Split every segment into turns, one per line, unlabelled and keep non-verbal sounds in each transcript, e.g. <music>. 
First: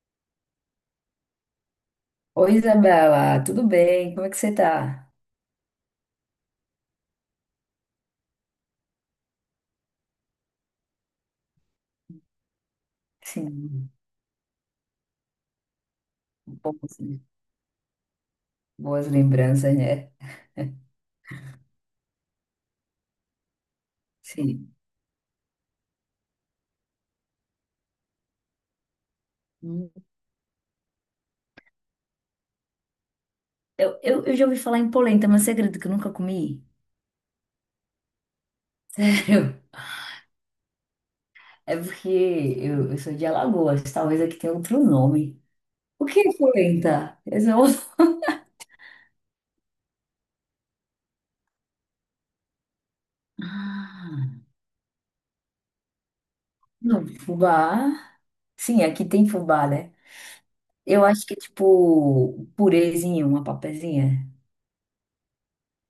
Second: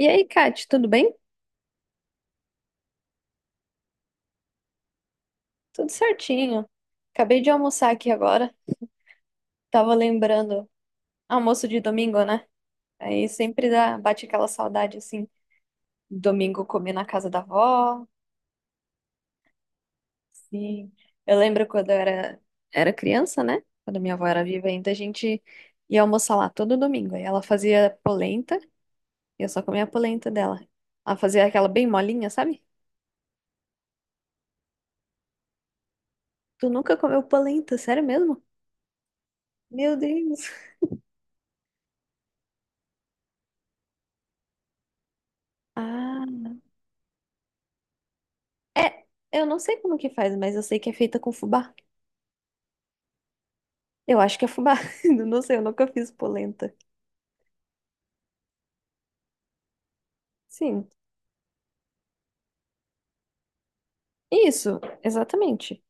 E aí, Kate, tudo bem?
Oi, Isabela, tudo bem? Como é que você tá?
Tudo certinho. Acabei de almoçar aqui agora. Tava lembrando, almoço de domingo, né? Aí sempre
Sim,
dá, bate aquela saudade assim,
um
domingo
pouco
comer na
assim,
casa da avó.
boas lembranças, né? <laughs>
Sim. Eu lembro quando eu era criança, né? Quando minha avó era viva
Sim.
ainda, a gente ia almoçar lá todo domingo. Aí ela fazia polenta, e eu só comia a
Hum.
polenta dela. Ela fazia aquela bem molinha, sabe?
Eu já ouvi falar em polenta, mas você acredita que eu nunca comi?
Tu nunca comeu polenta, sério mesmo?
<laughs> Sério?
Meu Deus.
É porque eu sou de Alagoas, talvez aqui tenha outro nome. O que é
Ah.
polenta? Eu sou-
É, eu não sei como que faz, mas eu sei que é feita com fubá.
<laughs>
Eu acho
Ah,
que é fubá. <laughs> Eu não sei, eu nunca fiz polenta.
não, fubá. Sim, aqui tem fubá, né?
Sim.
Eu acho que é tipo purezinho, uma papazinha.
Isso, exatamente.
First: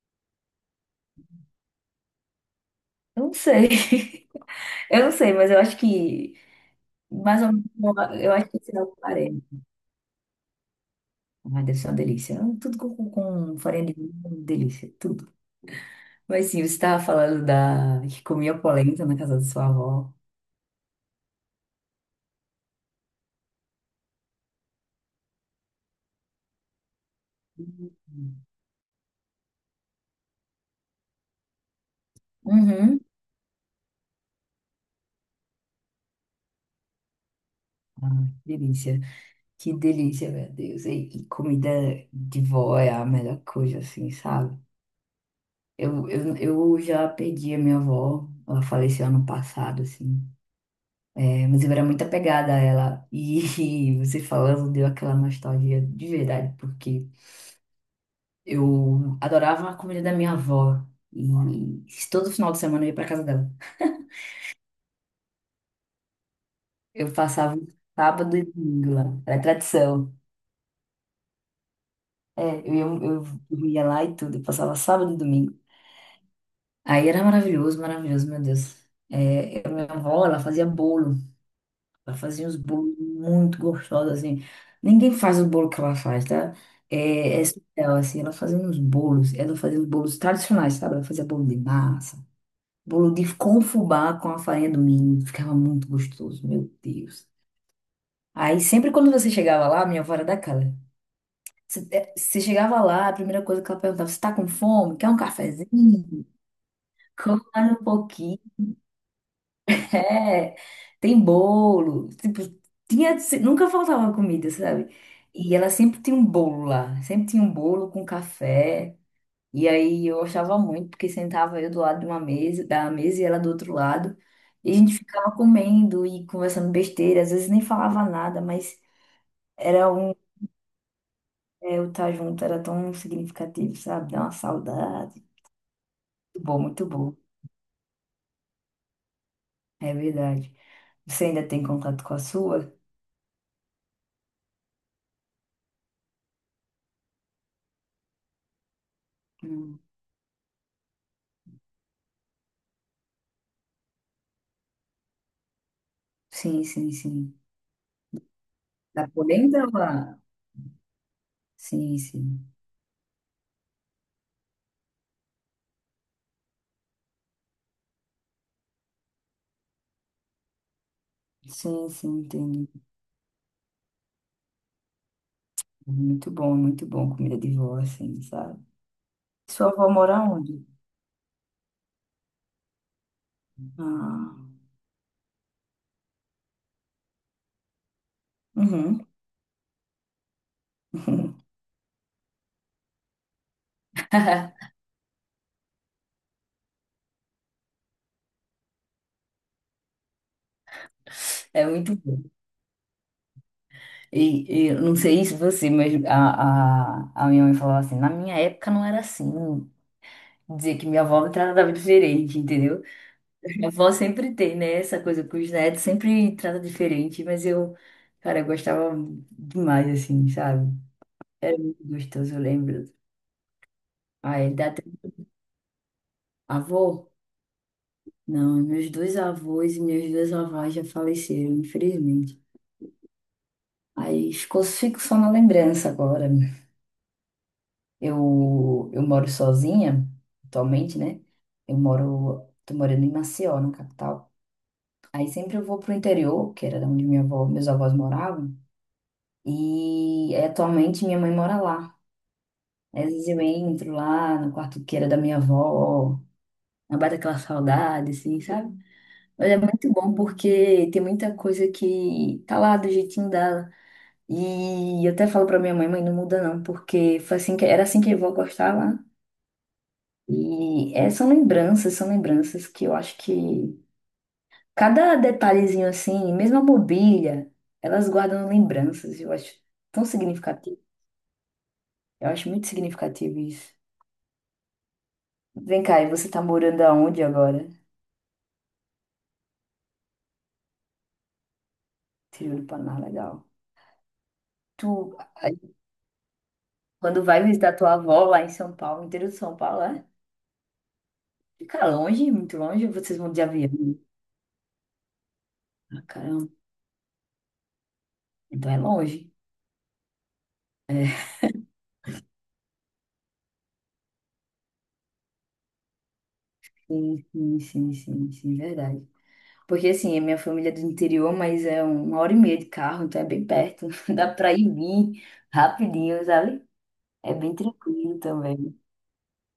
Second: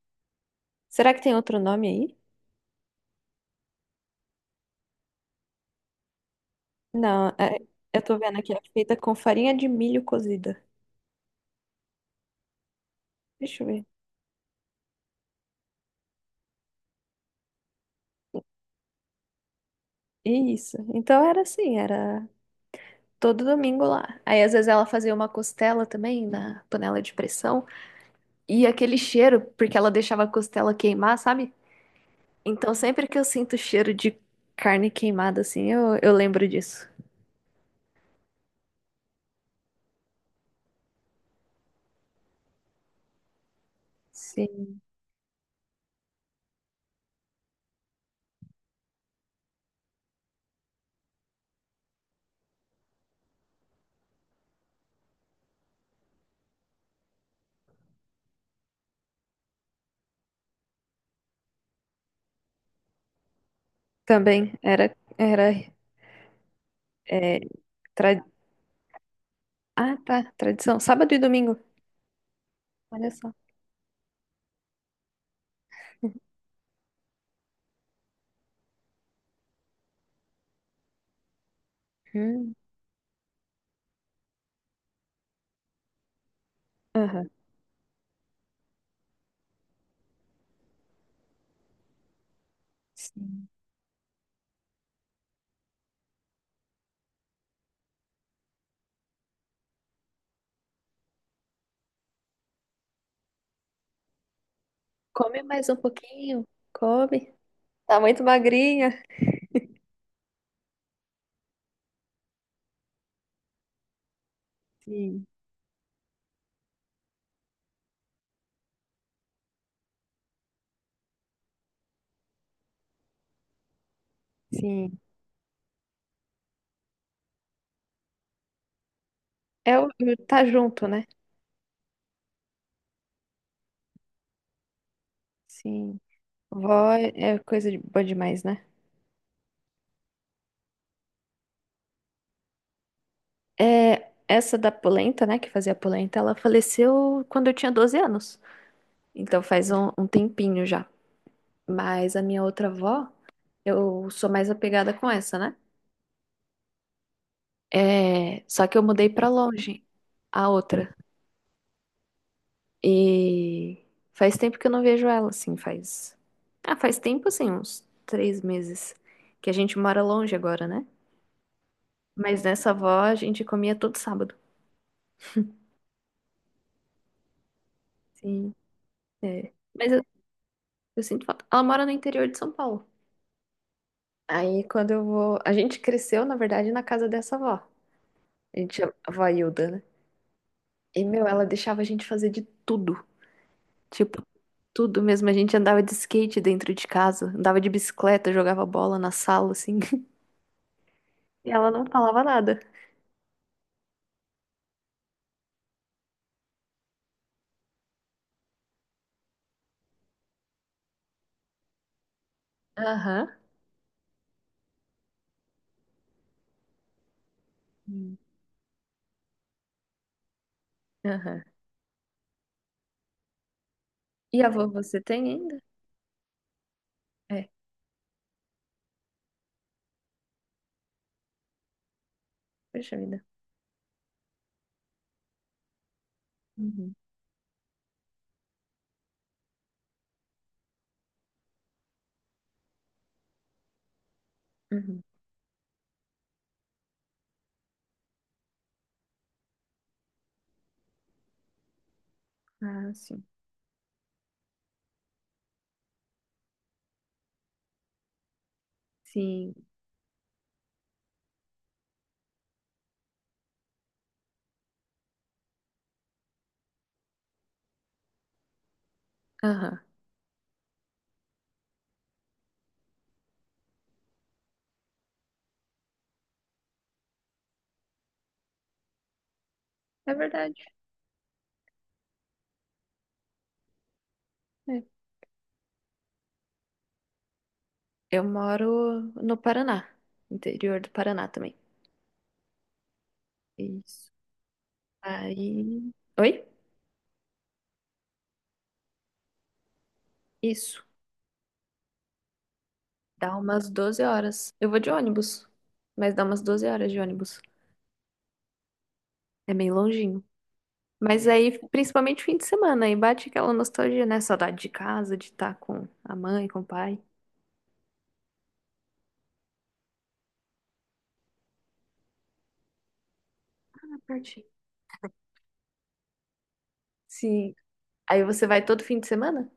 Será que tem outro nome aí?
Eu não sei. <laughs> Eu não sei, mas eu acho que
Não,
mais ou menos,
eu tô
eu
vendo
acho
aqui,
que
é
esse é o
feita com
farelo.
farinha de milho cozida.
Mas deve ser uma delícia. Tudo com, com
Deixa eu ver.
farinha de milho, é uma delícia, tudo. Mas sim, você estava falando da que comia polenta na casa da sua avó.
Isso. Então era assim, era todo domingo lá. Aí às vezes ela fazia uma costela também na panela de pressão.
Uhum.
E aquele cheiro, porque ela deixava a costela queimar, sabe? Então
Uhum.
sempre que eu sinto cheiro de carne queimada assim, eu lembro disso.
Ah, que delícia. Que delícia, meu Deus. E comida de vó é a melhor coisa, assim, sabe?
Sim,
Eu já perdi a minha avó. Ela faleceu ano passado, assim. É, mas eu era muito apegada a ela. E, <laughs> você falando deu aquela nostalgia de verdade, porque eu adorava a comida da minha avó. E todo final de semana eu ia pra casa dela.
também era
Eu
é,
passava
tra-
sábado e domingo lá. Era
ah,
tradição.
tá, tradição. Sábado e domingo.
É, eu ia,
Olha
eu
só.
dormia lá e tudo. Eu passava sábado e domingo. Aí era maravilhoso, maravilhoso, meu Deus. É, a minha avó, ela fazia bolo. Ela fazia
Hum,
uns bolos muito gostosos, assim. Ninguém faz o bolo que ela faz, tá?
aham,
É, é surreal, assim. Ela fazia uns bolos. Ela fazia uns bolos tradicionais, sabe? Ela fazia bolo de massa. Bolo de
sim.
com fubá com a farinha do milho. Ficava muito gostoso, meu Deus. Aí sempre quando você chegava lá, minha avó era daquela. Você chegava lá, a primeira coisa que ela perguntava, você tá com fome? Quer um
Come mais um
cafezinho?
pouquinho, come.
Come mais um
Tá muito
pouquinho. <laughs>
magrinha.
É, tem bolo. Tipo, tinha, nunca faltava comida, sabe?
Sim,
E ela sempre tinha um bolo lá. Sempre tinha um bolo com café. E aí eu achava muito, porque sentava eu do lado de uma mesa, da mesa e ela do outro lado. E a gente
sim.
ficava comendo e conversando besteira, às vezes nem falava nada, mas
É
era um,
o tá junto, né?
é, o estar junto era tão significativo, sabe? Dá uma saudade.
Sim.
Muito bom, muito
Vó
bom.
é coisa de, boa demais, né?
É verdade. Você ainda tem contato com a sua?
É, essa da polenta, né, que fazia polenta, ela faleceu quando eu tinha 12 anos. Então faz
Hum.
um tempinho já. Mas a minha outra avó, eu sou mais apegada com essa, né?
Sim, sim, sim.
É, só que eu
Da
mudei pra
polenta ou
longe,
a...
a outra.
Sim, sim.
E faz tempo que eu não vejo ela, assim, faz. Ah, faz tempo, assim, uns 3 meses. Que a gente mora longe agora, né?
Sim, sim,
Mas
entendi.
nessa avó a gente comia todo sábado.
Muito bom comida de vó, assim,
Sim,
sabe?
é.
Sua avó
Mas
mora onde?
eu sinto falta. Ela mora no interior de São Paulo.
Ah.
Aí quando eu vou. A gente cresceu, na verdade, na casa dessa avó. A gente chama
Uhum.
avó Hilda, né? E, meu, ela
<laughs>
deixava a gente fazer de tudo. Tipo, tudo mesmo. A gente andava de skate dentro de casa, andava de bicicleta, jogava bola na sala, assim. <laughs> E
É
ela não
muito
falava
bom.
nada.
E eu não sei se você, mas a minha mãe falava assim, na minha época não era assim. Dizer que minha avó me tratava diferente, entendeu?
Aham.
Minha avó sempre tem, né? Essa coisa com os netos, sempre trata diferente, mas eu,
Hum.
cara, eu gostava demais, assim, sabe?
Aham.
Era muito gostoso, eu lembro.
E
Aí
avô
dá até...
você tem ainda?
Avô?
É,
Não, meus dois avós e minhas duas avós já faleceram, infelizmente.
poxa vida.
Aí ficou, fico só na lembrança agora.
Uhum.
Eu moro sozinha atualmente, né? Eu moro, tô morando em Maceió, na capital.
Uhum.
Aí sempre eu vou pro interior, que era de onde minha avó, meus avós moravam, e atualmente minha mãe mora lá.
Ah,
Aí, às
sim.
vezes eu entro lá no quarto que era da minha avó, aí bate aquela saudade, assim, sabe? Mas
Sim.
é muito bom porque tem muita coisa que tá lá do jeitinho dela. E eu até falo pra minha mãe, mãe, não muda não, porque foi assim que, era assim que eu vou gostava.
Aham.
E é, são lembranças que eu acho que cada detalhezinho assim, mesmo a mobília, elas guardam lembranças, eu acho tão
É verdade.
significativo. Eu acho muito significativo isso.
É.
Vem cá, e você tá morando aonde agora?
Eu moro no Paraná, interior do Paraná também.
Interior do Paraná, legal.
Isso.
Tu, aí,
Aí. Oi?
quando vai visitar tua avó lá em São Paulo, interior de São Paulo, é?
Isso.
Fica longe, muito longe, ou vocês vão
Dá
de
umas
avião?
12 horas. Eu vou de ônibus,
Ah,
mas dá umas
caramba,
12 horas de ônibus.
então é longe.
É meio longinho. Mas
É,
aí, principalmente fim de semana, aí bate aquela nostalgia, né? Saudade de casa, de estar com a mãe, com o pai.
sim, sim, sim, sim, sim, verdade. Porque assim, a minha família é do interior, mas é uma hora e meia de carro, então é bem perto.
Ah,
<laughs> Dá
pertinho.
pra ir e vir rapidinho, sabe? É
Sim.
bem tranquilo
Aí você vai
também.
todo fim de semana?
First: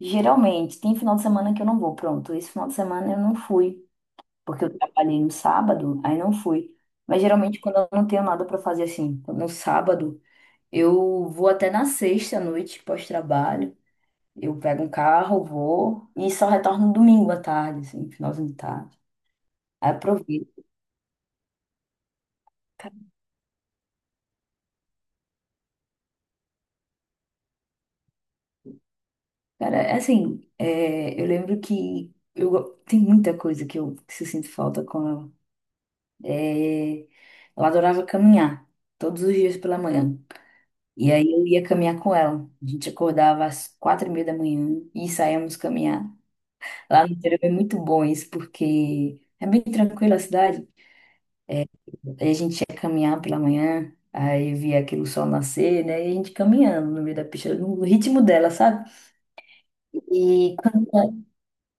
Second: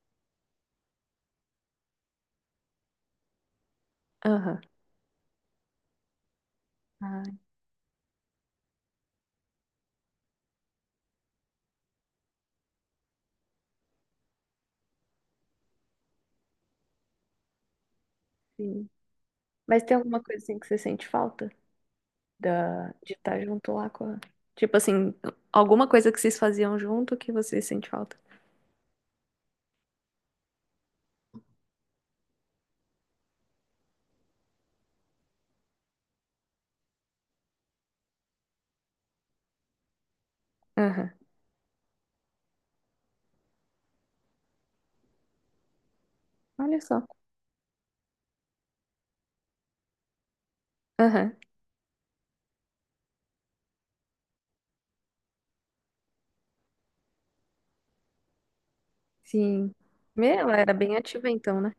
Geralmente, tem final de semana que eu não vou, pronto. Esse final de semana eu não fui,
Aham.
porque eu trabalhei no sábado, aí não fui. Mas
Ah,
geralmente quando eu não tenho nada pra fazer assim, no sábado, eu vou até na sexta à noite pós-trabalho. Eu pego um carro, vou e só retorno no domingo à tarde, assim, finalzinho de
sim.
tarde.
Mas
Aí
tem alguma coisa
aproveito.
assim que você sente falta da... de estar junto lá com a... Tipo assim, alguma coisa que vocês faziam junto que você sente falta?
Cara, é assim, é, eu lembro que eu, tem muita coisa que eu sinto falta com ela. É, eu adorava caminhar, todos os dias pela manhã.
Aham.
E aí eu ia caminhar com ela. A gente acordava às quatro e meia da manhã e saíamos caminhar.
Olha só.
Lá no interior é muito bom isso, porque é bem tranquila a cidade.
Aham.
Aí a gente ia caminhar pela manhã, aí via aquele sol nascer, né? E a gente caminhando no meio da pista, no ritmo dela, sabe?
Sim. Meu,
E
ela era bem
quando
ativa então, né?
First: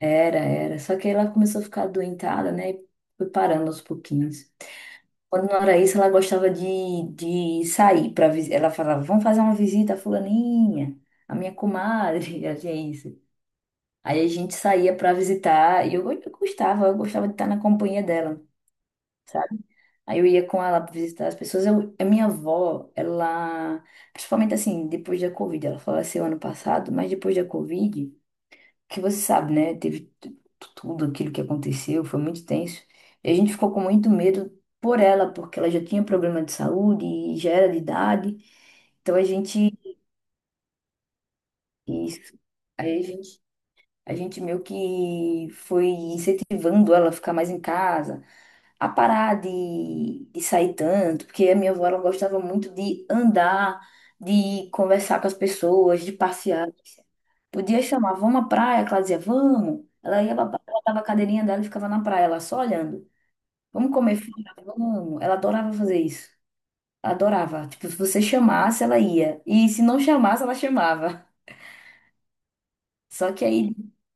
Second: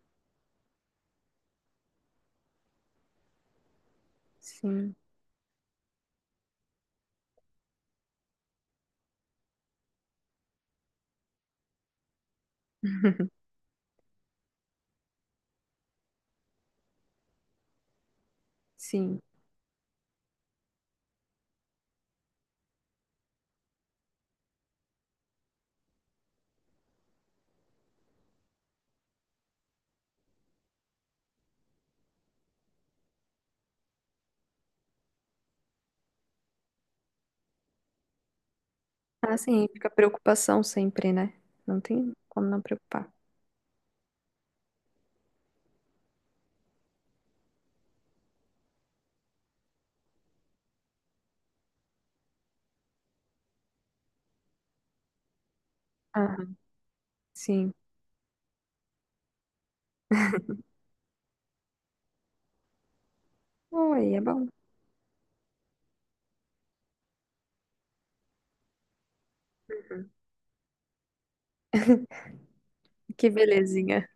Era. Só que ela começou a ficar adoentada, né? E foi parando aos pouquinhos.
Sim.
Quando não era isso, ela gostava de sair para visita. Ela falava, vamos fazer uma visita à fulaninha, a minha comadre, <laughs> assim, é isso. Aí a gente saía para visitar e eu gostava de estar na companhia dela,
Sim.
sabe? Aí eu ia com ela para visitar as pessoas. Eu, a minha avó, ela, principalmente assim, depois da Covid, ela faleceu ano passado, mas depois da Covid que você sabe, né? Teve tudo aquilo que aconteceu, foi muito tenso. E a gente ficou com muito medo por ela, porque ela já tinha problema de saúde e já era de idade. Então a
Ah, sim.
gente,
Fica preocupação sempre, né? Não tem
isso,
como não
aí
preocupar.
a gente meio que foi incentivando ela a ficar mais em casa, a parar de sair tanto, porque a minha avó ela gostava muito de andar, de conversar com as pessoas, de passear.
Sim.
Podia chamar, vamos à praia, que ela dizia, vamos. Ela ia pra praia, ela dava a cadeirinha dela e ficava na praia, ela só olhando. Vamos
Oi,
comer
é bom.
fora? Vamos. Ela adorava fazer isso. Ela adorava. Tipo, se você chamasse, ela ia. E se não
Uhum.
chamasse, ela chamava. <laughs>
Que
Só que aí,
belezinha.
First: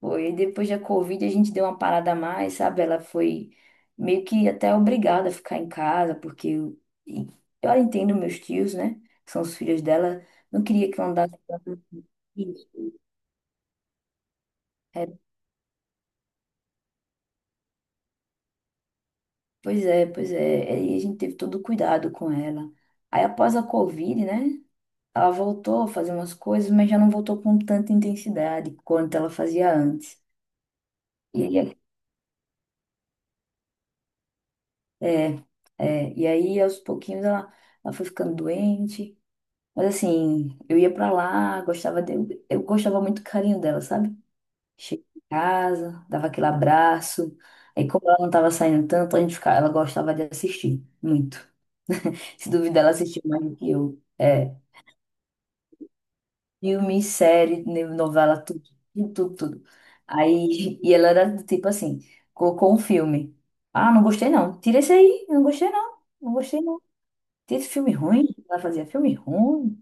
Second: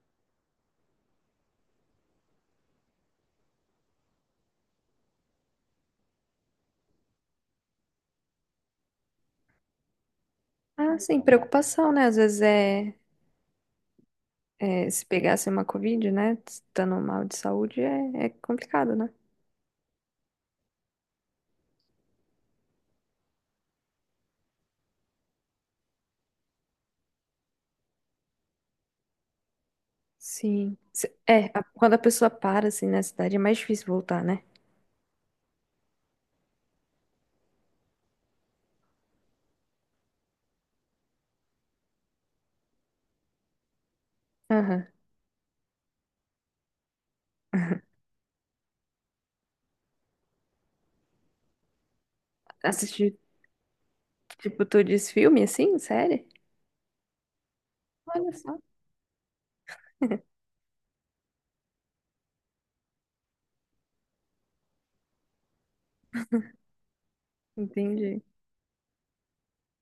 foi, depois da Covid, a gente deu uma parada a mais, sabe? Ela foi meio que até obrigada a ficar em casa, porque eu entendo meus tios, né? São os filhos dela. Não queria
Ah,
que eu
sem
andasse
preocupação, né? Às vezes
com
é,
isso.
é se pegasse uma Covid, né? Estando mal de saúde, é, é complicado, né?
Pois é, pois é. Aí a gente teve todo o cuidado com ela. Aí após a Covid, né? Ela voltou a fazer umas coisas, mas já não voltou com tanta intensidade quanto ela fazia antes.
Sim.
E
É,
aí,
quando a pessoa para, assim, na cidade, é mais difícil voltar, né?
é, e aí aos pouquinhos ela, ela foi ficando doente. Mas assim, eu ia pra lá, gostava de, eu gostava muito do carinho dela, sabe?
Aham.
Chegava em casa, dava aquele abraço. Aí como ela não tava saindo tanto, a gente ficava, ela gostava de assistir muito. Se duvidar, ela
Assistir,
assistia mais do que eu. É.
tipo, tu diz filme, assim, série?
Filme, série,
Olha
novela,
só.
tudo, tudo, tudo. Aí, <laughs> e ela era do tipo assim, colocou um filme. Ah, não gostei não. Tira esse aí, não gostei não. Não gostei não. Tira esse filme
Entendi.
ruim. Ela fazia filme ruim.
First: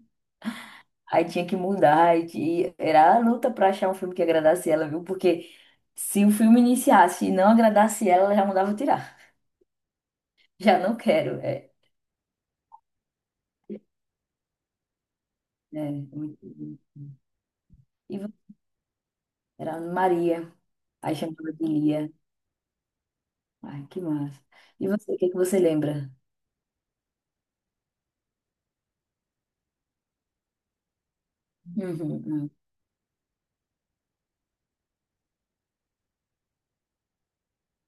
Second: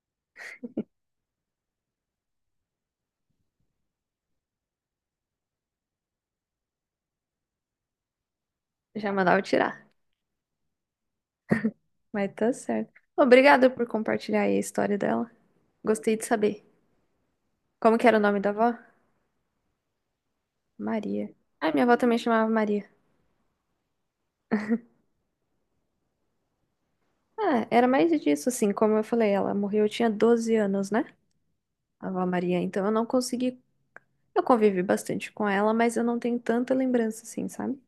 Aí tinha que mudar. E era a luta pra achar um filme que agradasse ela, viu? Porque se o filme iniciasse e não agradasse ela, ela já mandava
Já
tirar.
mandava tirar.
<laughs> Já não quero. É,
Mas tá certo. Obrigada por compartilhar aí a história dela.
é,
Gostei de
muito
saber.
ruim.
Como que era
E
o nome da
você?
avó?
Era Maria. Aí
Maria.
chamava de
Ah, minha avó
Lia.
também chamava Maria.
Ai, que massa. E você, o que que você lembra?
Ah, era mais disso, assim, como eu falei, ela morreu, eu tinha 12 anos, né?
Uhum,
A avó
uhum.
Maria, então eu não consegui. Eu convivi bastante com ela, mas eu não tenho tanta lembrança, assim, sabe?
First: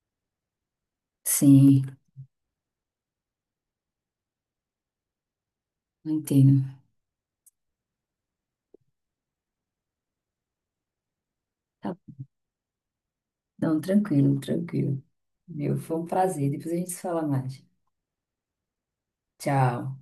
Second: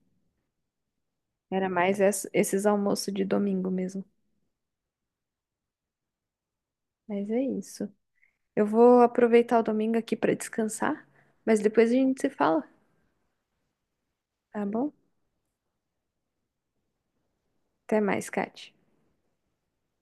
Era
Sim,
mais esses almoços de domingo mesmo.
entendo.
Mas é isso. Eu vou aproveitar o domingo aqui pra descansar, mas depois a
Tá-
gente se fala,
Não, tranquilo,
tá bom?
tranquilo. Meu, foi um prazer. Depois a gente se fala mais.
Até mais, Kate.
Tchau.